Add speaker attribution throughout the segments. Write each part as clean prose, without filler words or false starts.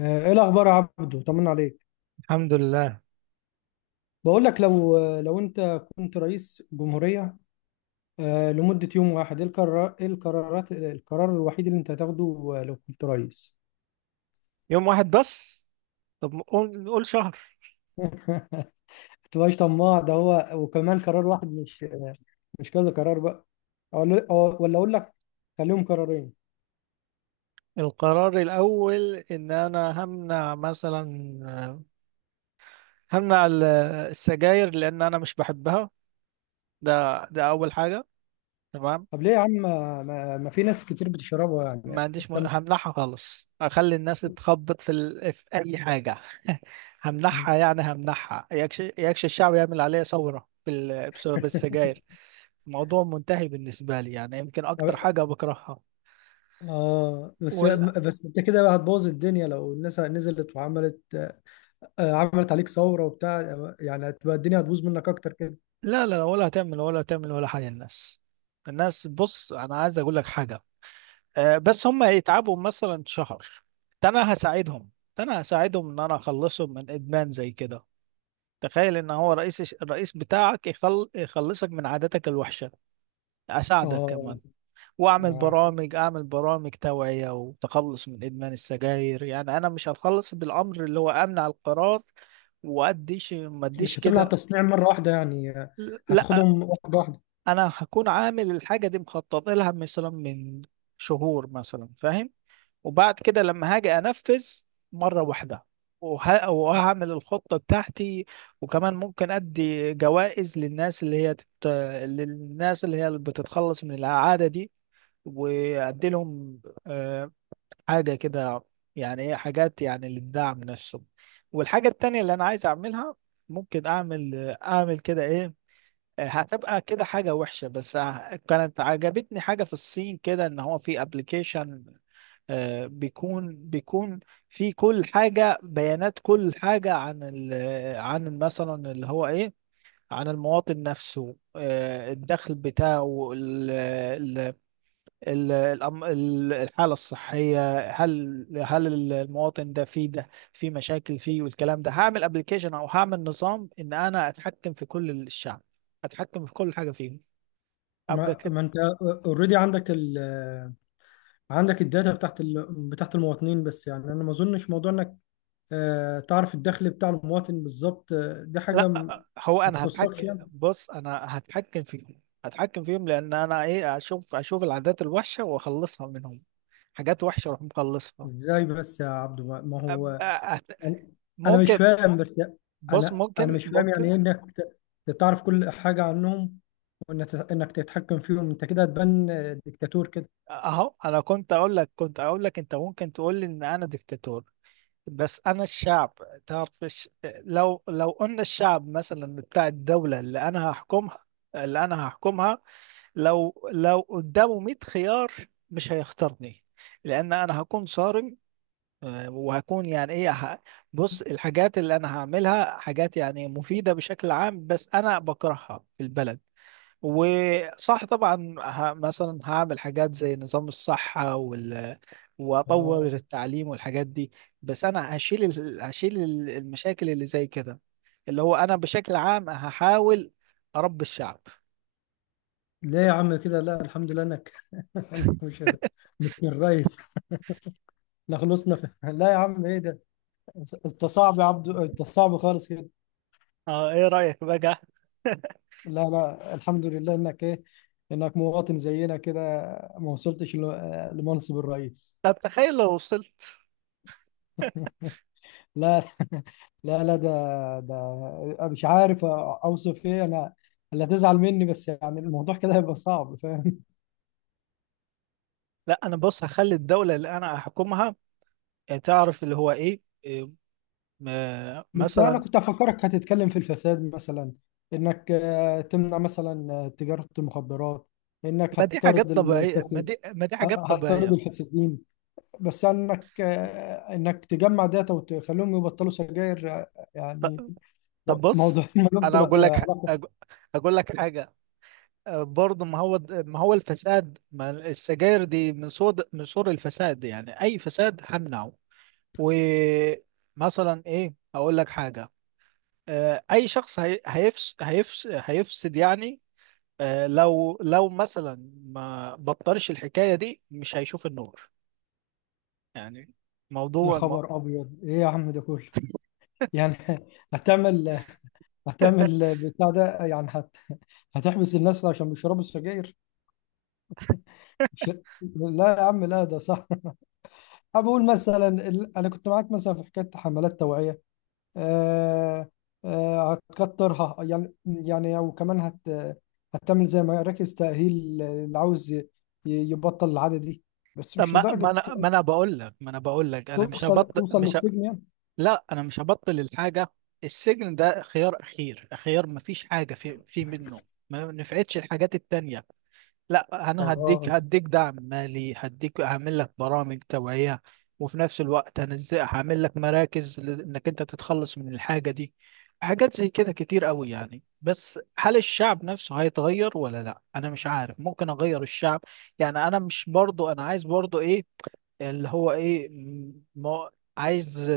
Speaker 1: ايه الاخبار يا عبدو؟ طمنا عليك.
Speaker 2: الحمد لله.
Speaker 1: بقول لك لو لو انت كنت رئيس جمهورية لمدة يوم واحد، ايه القرار ايه القرارات القرار الوحيد اللي انت هتاخده؟ لو كنت رئيس.
Speaker 2: يوم واحد بس؟ طب نقول شهر.
Speaker 1: ما تبقاش طماع، ده هو وكمان قرار واحد، مش كذا قرار بقى. ولا اقول لك، خليهم قرارين.
Speaker 2: القرار الأول إن أنا همنع مثلا همنع ال- السجاير، لأن أنا مش بحبها. ده أول حاجة. تمام.
Speaker 1: طب ليه يا عم؟ ما في ناس كتير بتشربها
Speaker 2: ما
Speaker 1: يعني.
Speaker 2: عنديش
Speaker 1: طب.
Speaker 2: همنعها خالص، أخلي الناس تخبط في أي حاجة. همنعها، يعني همنعها، يكش الشعب، يعمل عليا ثورة بسبب السجاير. الموضوع منتهي بالنسبة لي، يعني يمكن أكتر حاجة بكرهها.
Speaker 1: اه بس.
Speaker 2: وال...
Speaker 1: بس انت كده بقى هتبوظ الدنيا لو الناس نزلت وعملت عملت عليك ثورة وبتاع، يعني هتبقى الدنيا، هتبوظ منك اكتر كده.
Speaker 2: لا لا لا، ولا هتعمل ولا حاجة الناس، بص، أنا عايز أقول لك حاجة. بس هم يتعبوا مثلا شهر، ده أنا هساعدهم ده أنا هساعدهم إن أنا أخلصهم من إدمان زي كده. تخيل إن هو الرئيس بتاعك يخلصك من عاداتك الوحشة، أساعدك
Speaker 1: اه.
Speaker 2: كمان. وأعمل
Speaker 1: ده
Speaker 2: برامج أعمل برامج توعية وتخلص من إدمان السجاير. يعني أنا مش هتخلص بالأمر اللي هو أمنع القرار ما أديش
Speaker 1: مش هتمنع
Speaker 2: كده.
Speaker 1: التصنيع مرة واحدة يعني،
Speaker 2: لا،
Speaker 1: هتاخدهم واحدة واحدة؟
Speaker 2: انا هكون عامل الحاجه دي مخطط لها مثلا من شهور مثلا، فاهم؟ وبعد كده لما هاجي انفذ مره واحده، وهعمل الخطه بتاعتي. وكمان ممكن ادي جوائز للناس اللي هي اللي بتتخلص من العاده دي، وادي لهم آه، حاجه كده، يعني ايه، حاجات يعني للدعم نفسه. والحاجه التانيه اللي انا عايز اعملها، ممكن اعمل كده ايه، هتبقى كده حاجة وحشة. بس كانت عجبتني حاجة في الصين كده، ان هو في ابلكيشن بيكون في كل حاجة بيانات، كل حاجة عن مثلا اللي هو ايه، عن المواطن نفسه، الدخل بتاعه، ال- الحالة الصحية، هل المواطن ده فيه ده في مشاكل فيه والكلام ده. هعمل ابلكيشن او هعمل نظام ان انا اتحكم في كل الشعب، اتحكم في كل حاجة فيهم، ابقى
Speaker 1: ما,
Speaker 2: كده.
Speaker 1: ما انت اوريدي عندك ال آه، عندك الداتا بتاعت بتاعت المواطنين، بس يعني انا ما اظنش موضوع انك تعرف الدخل بتاع المواطن بالظبط. دي حاجة
Speaker 2: لا، هو
Speaker 1: ما
Speaker 2: انا
Speaker 1: تخصكش
Speaker 2: هتحكم،
Speaker 1: يعني.
Speaker 2: بص انا هتحكم فيهم، لان انا اشوف العادات الوحشه واخلصها منهم. حاجات وحشه اروح مخلصها.
Speaker 1: ازاي بس يا عبدو؟ ما هو
Speaker 2: أبقى أت-
Speaker 1: انا أنا مش
Speaker 2: ممكن،
Speaker 1: فاهم، بس
Speaker 2: بص،
Speaker 1: انا
Speaker 2: ممكن
Speaker 1: مش فاهم يعني
Speaker 2: ممكن
Speaker 1: ايه انك تعرف كل حاجه عنهم، وانك تتحكم فيهم، انت كده هتبان ديكتاتور كده.
Speaker 2: اهو انا كنت اقول لك انت ممكن تقول لي ان انا ديكتاتور، بس انا الشعب، لو قلنا الشعب مثلا بتاع الدوله، اللي انا هحكمها، لو قدامه 100 خيار، مش هيختارني لان انا هكون صارم. وهكون يعني ايه بص، الحاجات اللي انا هعملها حاجات يعني مفيدة بشكل عام، بس انا بكرهها في البلد. وصح طبعا مثلا هعمل حاجات زي نظام الصحة واطور
Speaker 1: آه.
Speaker 2: التعليم والحاجات دي. بس انا هشيل المشاكل اللي زي كده، اللي هو انا بشكل عام هحاول اربي الشعب.
Speaker 1: ليه يا عم كده؟ لا، الحمد لله انك إنك مش الرئيس. لا، خلصنا لا يا عم، ايه ده؟ انت صعب يا عبدو، انت صعب خالص كده.
Speaker 2: اه، ايه رأيك بقى؟
Speaker 1: لا لا، الحمد لله انك ايه، انك مواطن زينا كده، ما وصلتش لمنصب الرئيس.
Speaker 2: طب تخيل لو وصلت.
Speaker 1: لا. لا لا، ده ده مش عارف اوصف ايه انا اللي هتزعل مني، بس يعني الموضوع كده هيبقى صعب، فاهم؟
Speaker 2: لا، انا بص هخلي الدولة اللي انا هحكمها، تعرف اللي هو ايه إيه، م- آه،
Speaker 1: بس انا
Speaker 2: مثلا
Speaker 1: كنت افكرك هتتكلم في الفساد مثلا، انك تمنع مثلا تجارة المخدرات، انك
Speaker 2: ما دي
Speaker 1: هتطرد
Speaker 2: حاجات طبيعية، ما
Speaker 1: الفاسد،
Speaker 2: دي ما دي حاجات
Speaker 1: هتطرد
Speaker 2: طبيعية.
Speaker 1: الفاسدين. بس انك تجمع داتا وتخليهم يبطلوا سجاير
Speaker 2: ط-
Speaker 1: يعني.
Speaker 2: طب
Speaker 1: موضوع
Speaker 2: بص،
Speaker 1: ملوش
Speaker 2: انا
Speaker 1: علاقة.
Speaker 2: أج- اقول لك حاجة. برضه ما هو الفساد، ما السجاير دي من صور الفساد، يعني اي فساد همنعه. ومثلا اقول لك حاجة، اي شخص هيفسد، يعني لو مثلا ما بطلش الحكاية دي، مش هيشوف النور، يعني
Speaker 1: يا
Speaker 2: موضوع الم...
Speaker 1: خبر ابيض، ايه يا عم ده كله؟ يعني هتعمل هتعمل بتاع ده، يعني هتحبس الناس عشان بيشربوا السجاير؟ مش... لا يا عم، لا ده صح. أنا بقول مثلا انا كنت معاك مثلا في حكايه حملات توعيه، آه... هتكترها يعني، او كمان هتعمل زي مراكز تاهيل اللي عاوز يبطل العاده دي، بس
Speaker 2: طب
Speaker 1: مش
Speaker 2: ما ما
Speaker 1: لدرجه
Speaker 2: انا
Speaker 1: يعني
Speaker 2: ما انا بقول لك ما انا بقول لك، انا مش
Speaker 1: توصل
Speaker 2: هبطل،
Speaker 1: توصل
Speaker 2: مش ه...
Speaker 1: للسجن يعني.
Speaker 2: لا، انا مش هبطل الحاجة. السجن ده خيار اخير، خيار ما فيش حاجة في منه، ما نفعتش الحاجات التانية. لا، انا هديك
Speaker 1: اه.
Speaker 2: هديك دعم مالي، هديك هعمل لك برامج توعية، وفي نفس الوقت انا ازاي هعمل لك مراكز انك انت تتخلص من الحاجة دي. حاجات زي كده كتير قوي يعني. بس هل الشعب نفسه هيتغير ولا لا؟ انا مش عارف، ممكن اغير الشعب، يعني انا مش برضو، انا عايز برضو ايه اللي هو ما عايز.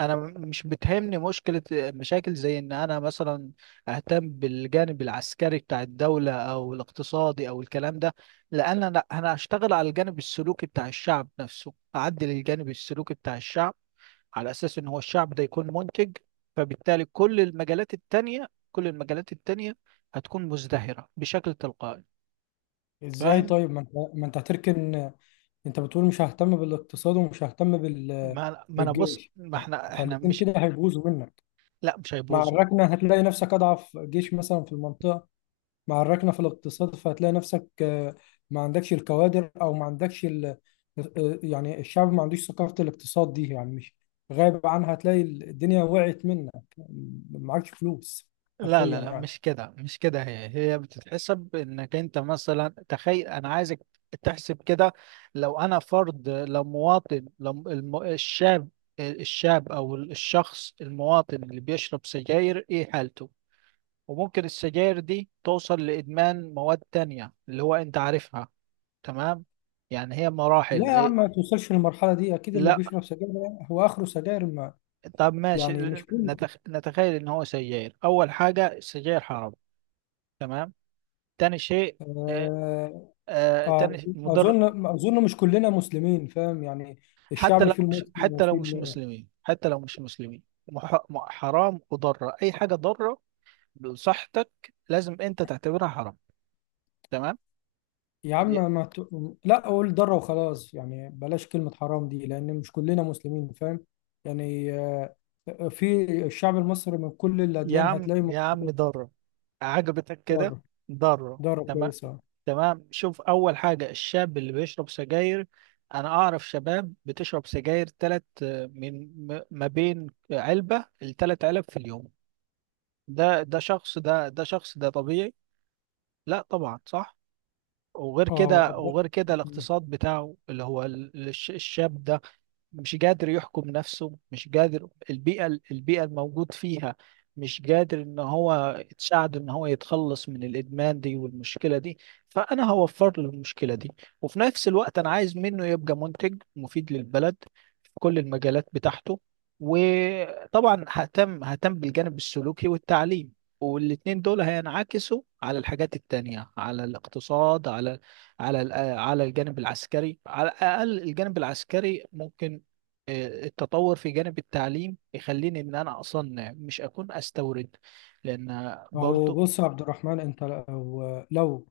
Speaker 2: انا مش بتهمني مشاكل زي ان انا مثلا اهتم بالجانب العسكري بتاع الدوله او الاقتصادي او الكلام ده، لان انا هشتغل على الجانب السلوكي بتاع الشعب نفسه، اعدل الجانب السلوكي بتاع الشعب، على اساس ان هو الشعب ده يكون منتج. فبالتالي كل المجالات التانية هتكون مزدهره بشكل تلقائي،
Speaker 1: ازاي
Speaker 2: فاهم؟
Speaker 1: طيب؟ ما انت هتركن، انت بتقول مش ههتم بالاقتصاد ومش ههتم
Speaker 2: ما انا بص،
Speaker 1: بالجيش.
Speaker 2: ما
Speaker 1: لا،
Speaker 2: احنا احنا
Speaker 1: فالاتنين
Speaker 2: مش،
Speaker 1: كده هيبوظوا منك،
Speaker 2: لا مش
Speaker 1: مع
Speaker 2: هيبوظ.
Speaker 1: الركنه هتلاقي نفسك اضعف جيش مثلا في المنطقه، مع الركنه في الاقتصاد فهتلاقي نفسك ما عندكش الكوادر او ما عندكش ال... آه، آه، يعني الشعب ما عندوش ثقافه الاقتصاد دي، يعني مش غايب عنها، هتلاقي الدنيا وقعت منك، ما معكش فلوس،
Speaker 2: لا لا
Speaker 1: حرفيا
Speaker 2: لا،
Speaker 1: يعني.
Speaker 2: مش كده مش كده، هي بتتحسب انك انت مثلا، تخيل انا عايزك تحسب كده، لو انا فرد، لو مواطن، الشاب، او الشخص المواطن اللي بيشرب سجاير، ايه حالته؟ وممكن السجاير دي توصل لادمان مواد تانية اللي هو انت عارفها. تمام؟ يعني هي
Speaker 1: لا
Speaker 2: مراحل
Speaker 1: يا عم،
Speaker 2: إيه؟
Speaker 1: ما توصلش للمرحله دي، اكيد اللي
Speaker 2: لا.
Speaker 1: بيشرب سجاير هو اخره سجاير، ما
Speaker 2: طب ماشي،
Speaker 1: يعني مش كله.
Speaker 2: نتخيل ان هو سجاير. اول حاجة السجاير حرام، تمام. تاني شيء، آه،
Speaker 1: آه،
Speaker 2: تاني مضر.
Speaker 1: اظن مش كلنا مسلمين، فاهم يعني، الشعب فيه المسلم وفيه
Speaker 2: حتى لو مش مسلمين، حرام، وضرة، أي حاجة ضارة بصحتك لازم أنت تعتبرها حرام. تمام.
Speaker 1: يا
Speaker 2: دي-
Speaker 1: عم، ما ت... لا اقول ضره وخلاص يعني، بلاش كلمه حرام دي لان مش كلنا مسلمين، فاهم يعني في الشعب المصري من كل
Speaker 2: يا
Speaker 1: الاديان
Speaker 2: عم،
Speaker 1: هتلاقي.
Speaker 2: يا عم، ضارة، عجبتك كده؟
Speaker 1: ضاره.
Speaker 2: ضارة،
Speaker 1: ضاره
Speaker 2: تمام.
Speaker 1: كويسه.
Speaker 2: تمام، شوف، أول حاجة الشاب اللي بيشرب سجاير، أنا أعرف شباب بتشرب سجاير تلات، ما بين علبة ل3 علب في اليوم. ده شخص ده طبيعي؟ لا طبعا، صح. وغير
Speaker 1: اه،
Speaker 2: كده وغير كده الاقتصاد بتاعه اللي هو الشاب ده، مش قادر يحكم نفسه، مش قادر، البيئة الموجود فيها مش قادر ان هو تساعده ان هو يتخلص من الادمان دي والمشكلة دي. فانا هوفر له المشكلة دي، وفي نفس الوقت انا عايز منه يبقى منتج مفيد للبلد في كل المجالات بتاعته. وطبعا ههتم بالجانب السلوكي والتعليم، والاتنين دول هينعكسوا على الحاجات التانية، على الاقتصاد، على على الجانب العسكري. على الأقل الجانب العسكري ممكن التطور في جانب التعليم يخليني ان انا اصنع، مش اكون استورد، لان
Speaker 1: ما هو
Speaker 2: برضو
Speaker 1: بص يا عبد الرحمن، انت لو، لو،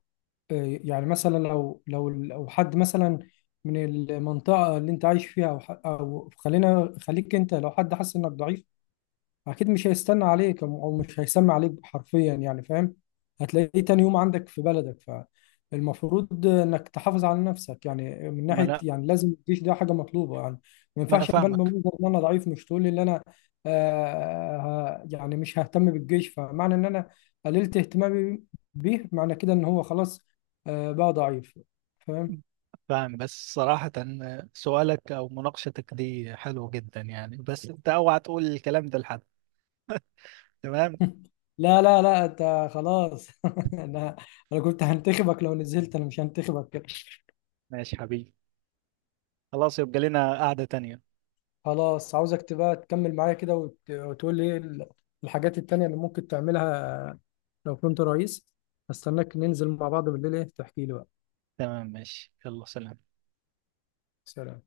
Speaker 1: يعني مثلا لو حد مثلا من المنطقه اللي انت عايش فيها او أو خليك انت، لو حد حس انك ضعيف، اكيد مش هيستنى عليك او مش هيسمع عليك، حرفيا يعني، فاهم؟ هتلاقيه تاني يوم عندك في بلدك. فالمفروض انك تحافظ على نفسك يعني من
Speaker 2: ما
Speaker 1: ناحيه،
Speaker 2: انا
Speaker 1: يعني لازم الجيش ده حاجه مطلوبه يعني، ما
Speaker 2: ما انا
Speaker 1: ينفعش ابان
Speaker 2: فاهمك.
Speaker 1: بمنظر ان انا ضعيف، مش تقول لي ان انا يعني مش ههتم بالجيش. فمعنى ان انا قللت اهتمامي بيه، معنى كده ان هو خلاص بقى ضعيف، فاهم؟
Speaker 2: فاهم، بس صراحة سؤالك او مناقشتك دي حلوة جدا يعني، بس انت اوعى تقول الكلام ده لحد، تمام؟
Speaker 1: لا لا لا، انت خلاص. انا انا كنت هنتخبك، لو نزلت انا مش هنتخبك.
Speaker 2: ماشي حبيبي، خلاص يبقى لنا قعدة تانية.
Speaker 1: خلاص، عاوزك تبقى تكمل معايا كده وتقول لي ايه الحاجات التانية اللي ممكن تعملها لو كنت رئيس. هستناك ننزل مع بعض بالليل، ايه تحكي لي بقى.
Speaker 2: تمام، ماشي، يلا، سلام.
Speaker 1: سلام.